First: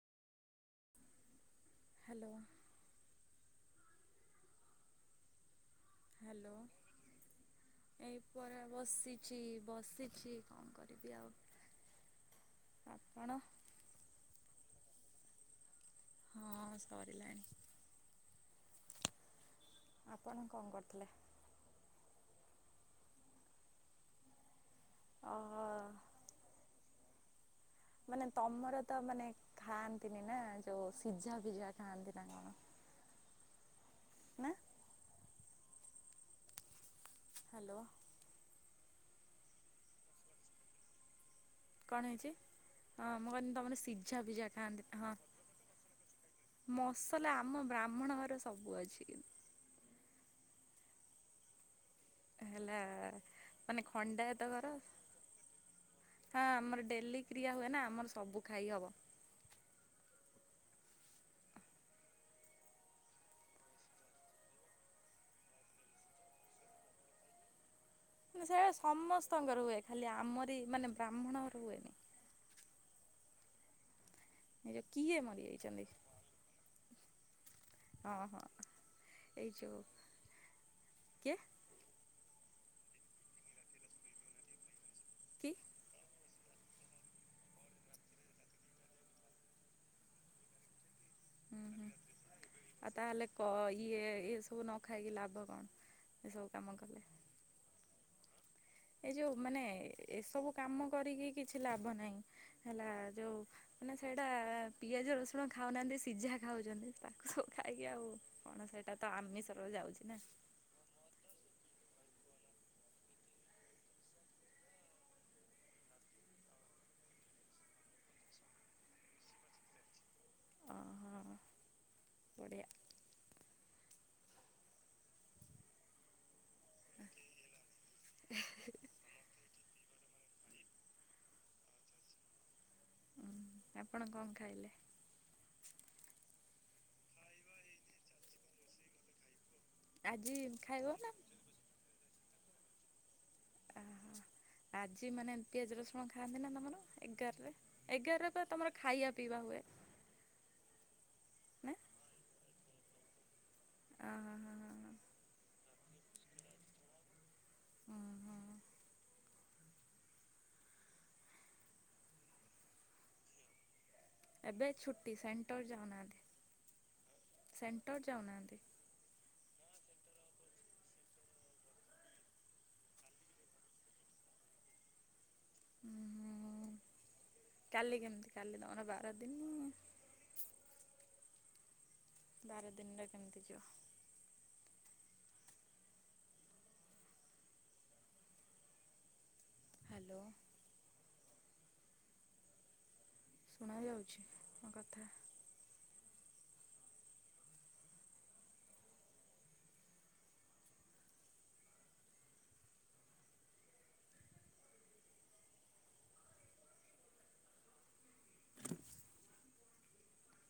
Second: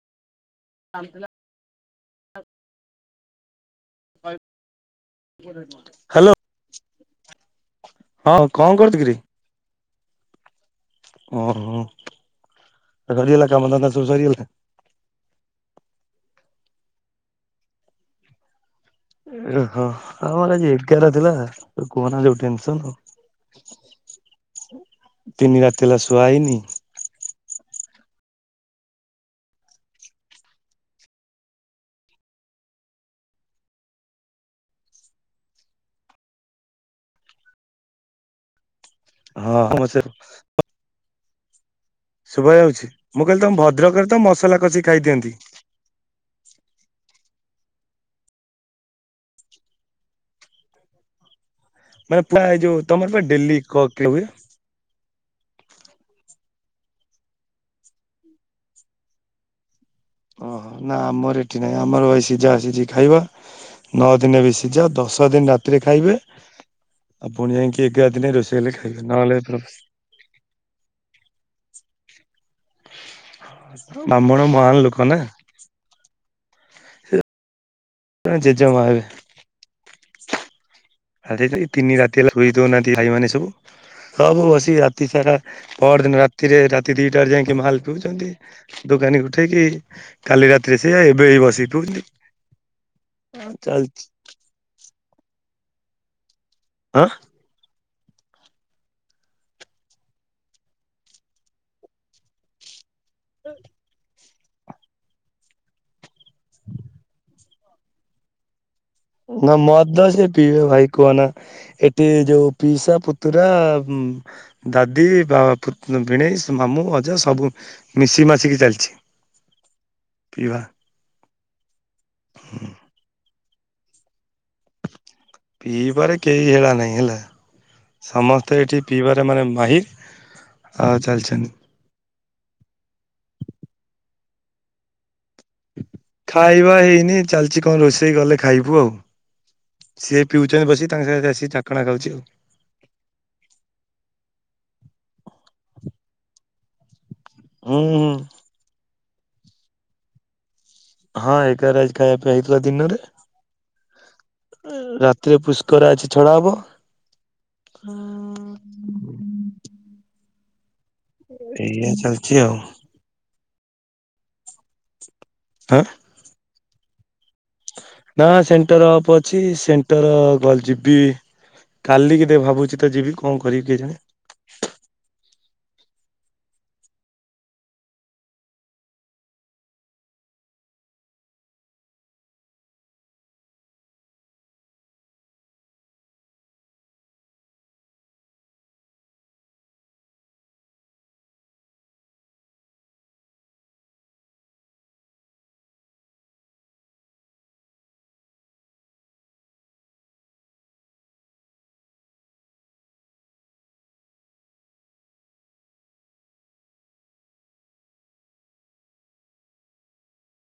[unintelligible] Hello ହାଏ [unintelligible] hello ଏଇ ହଁ ପରା କଣ କରୁଚୁ କିରେ? ବସିଚି ବସିଚି କଣ କରି ଓ ହୋ ଆପଣ? ସରିଲା କାମ ଧନ୍ଦା ସବୁ ସରିଗଲା ହଁ ସରିିଲାଣି ଉଁ ହଁ ଆଉ ଆପଣ ଆମର କଣ ଆଜି କରୁଥିଲେ? ଏଗାର ଥିଲା କୁହନା ଯୋଉ ଟେନ୍ସଂ ତିନି ଓହୋ ରାତି ହେଲା ଶୁଆ ହେଇନି ମାନେ ତମର ତ ମାନେ ଖାଆନ୍ତି ନି ନା ଯୋଉ ସିଝା ଭିଝା ଖାଆନ୍ତି ନା କଣ ନା ହ୍ୟାଲୋ ହଁ ମୁଁ ସେପ୍ କଣ ହେଇଛି ଶୁଭା ଯାଉଛି ହଁ ମୁଁ କହିଲି ତମ କନ୍ତିି ତମର ଭଦ୍ରକରେ ତ ସିଝା ଭିଜା ମସଲା କଷି ଖାଆନ୍ତି ହଁ ଖାଇଦିଅନ୍ତି। ମସଲା ଆମ ବ୍ରାହ୍ମଣ ଘର ସବୁ ଅଛି। କିନ୍ ମାନେ ପୁରା ଏଇ ଯୋଉ ହେଲା ତମର ପା ଡେଲି ମାନେ କ-ଖିଆ ହୁଏ? ଖଣ୍ଡାୟତ ଘର। ହଁ ଆମର ଡେଲି କ୍ରିୟା ହୁଏ ନା ଆମର ସବୁ ଖାଇ ହବ। ଓହୋ ନା ଆମର ଏଠି ନାହିଁ ଆମର ଏ ସିଝା ଆସିଛିି ଖାଇବା। ନଅ ଦିନ ବି ସିଝା ଦଶ ଦିନ ରାତିରେ ଖାଇବେ। ଆପଣ ଯାଇକି ଏଗାର ଦିନ ରୋଷେଇ ସେଇଟା କଲେ ଖାଇବେ ନହେଲେ ସମସ୍ତଙ୍କର ପ୍ରଭ ହୁଏ ଖାଲି ଆମରି ମାନେ ବ୍ରାହ୍ମଣଘର ହୁଏନି। ବ୍ରାହ୍ମଣ। ମହାନ ଲୋକ ନା କିଏ ମରିଯାଇଛନ୍ତି ହଁ ହଁ। ଜେଜେମା ହେବେ ଏଇ ଯୋଉ କିଏ ଆ ତିନି ରାତି ହେଲା ଶୋଇ ଦଉହାନ୍ତି ଭାଇମାନେ ସବୁ। ସବୁ ବସି ରାତି ସାରା କି ପର ଦିନ ରାତି ଥିରେ ରାତି ଦିଟାରେ ଯାଇକି ମାଲ୍ ପିଉଛନ୍ତି ଦୋକାନୀ ଉଠେଇକି। କାଲି ରାତିରେ ସେ ଏବେ ହୁଁ ବସିକି ହୁଁ ପଉଛନ୍ତି ଆଉ ତାହେଲେ କ ଇଏ ଚାଲିଛି। ଏ ସବୁ ନ ଖାଇକି ଲାଭ କଣ ଏ ସବୁ କାମ କଲେ? ହଁ ଏ ଯୋଉ ମାନେ ଏସବୁ କାମ କରିକି କିଛି ଲାଭ ନାହିଁ ହେଲା। ଯୋଉ ମାନେ ସେଇଟା ପିଆଜ ରସୁଣ ଖାଉନାହାଁନ୍ତି ସିଝା ଖାଉଛନ୍ତି। ତାକୁ ସବୁ ଖାଇକି ଆଉ କଣ ସେଇଟା ତ ନା ଆମିଷର ଯାଉଛି ମଦ ନା ସେ ପିଇବେ ଭାଇ। କୁହନା ଏଠି ଯୋଉ ପିସା ପୁତୁରା ଦାଦି ବା ଭିଣେଇ ମାମୁଁ ଅଜା ସବୁ ମିଶିକି ମାସିକି ଚାଲିଛି ପିଇବା। ଓହଃ ବଢ଼ିଆ। ପି ବାରେ କେହି ହେଳା ନାଇଁ ହେଲା। ସମସ୍ତେ ଏଠି ପିଇବାରେ ମାନେ ମାହିର୍ ଆ ଚାଲିଛନ୍ତି। ଉଁ ଆପଣ କଣ ଖାଇଲେ? ଖାଇବା ହେଇନି ଚାଲିଛି କଣ ରୋଷେଇ ଗଲେ ଖାଇବୁ ଆଉ। ସିଏ ଆଜି ପିଉଛନ୍ତି ବସି ଖାଇବ ତାଙ୍କ ନା ସାଙ୍ଗରେ ଆସିିକି ଚାଖଣା ଖାଉଛି। ଓହୋ ଆଜି ମାନେ ପିଆଜ ରସୁଣ ଖାଆନ୍ତି ନା ତମର ଏଗାରରେ? ହୁଁ ହୁଁ ଏଗାରରେ ପା ତମର ଖାଇବା ପିଇବା ହୁଏ। ହଁ ନା? ଏଗାରେ ଆଇଚି ଖାଇବା ପାଇଁ ହେଇଥିଲା ଦିନରେ ଅହଁ ହଁ ହଁ ରା ଥିରେ ପୁଷ୍କରା ଅଛି ଛଡା ହବ। ହଁ ହୁଁ ହୁଁ। ଏଇ ଚାଲିଛି ଆଉ। ଏବେ ଛୁଟି ସେଣ୍ଟର୍ ହଁ ଯାଉନାହାନ୍ତି। ସେଣ୍ଟର ନାଁ ଯାଉନାହାନ୍ତି। ସେଣ୍ଟର ଅଫ କିଛି ସେଣ୍ଟର ଯିବି କାଲିିକି ଦେ ଭାବୁଛି ତ ଯିବି କଣ କରିବି କେଜାଣି? ଉୁ ହୁଁ କାଲି କେମିତି କାଲି ତମର ବାର ଦିନ୍। ବାର ଦିନରେ କେମିତି ଯିବ। ହ୍ୟାଲୋ। ଶୁଣା ଯାଉଛି ମୋ କଥା?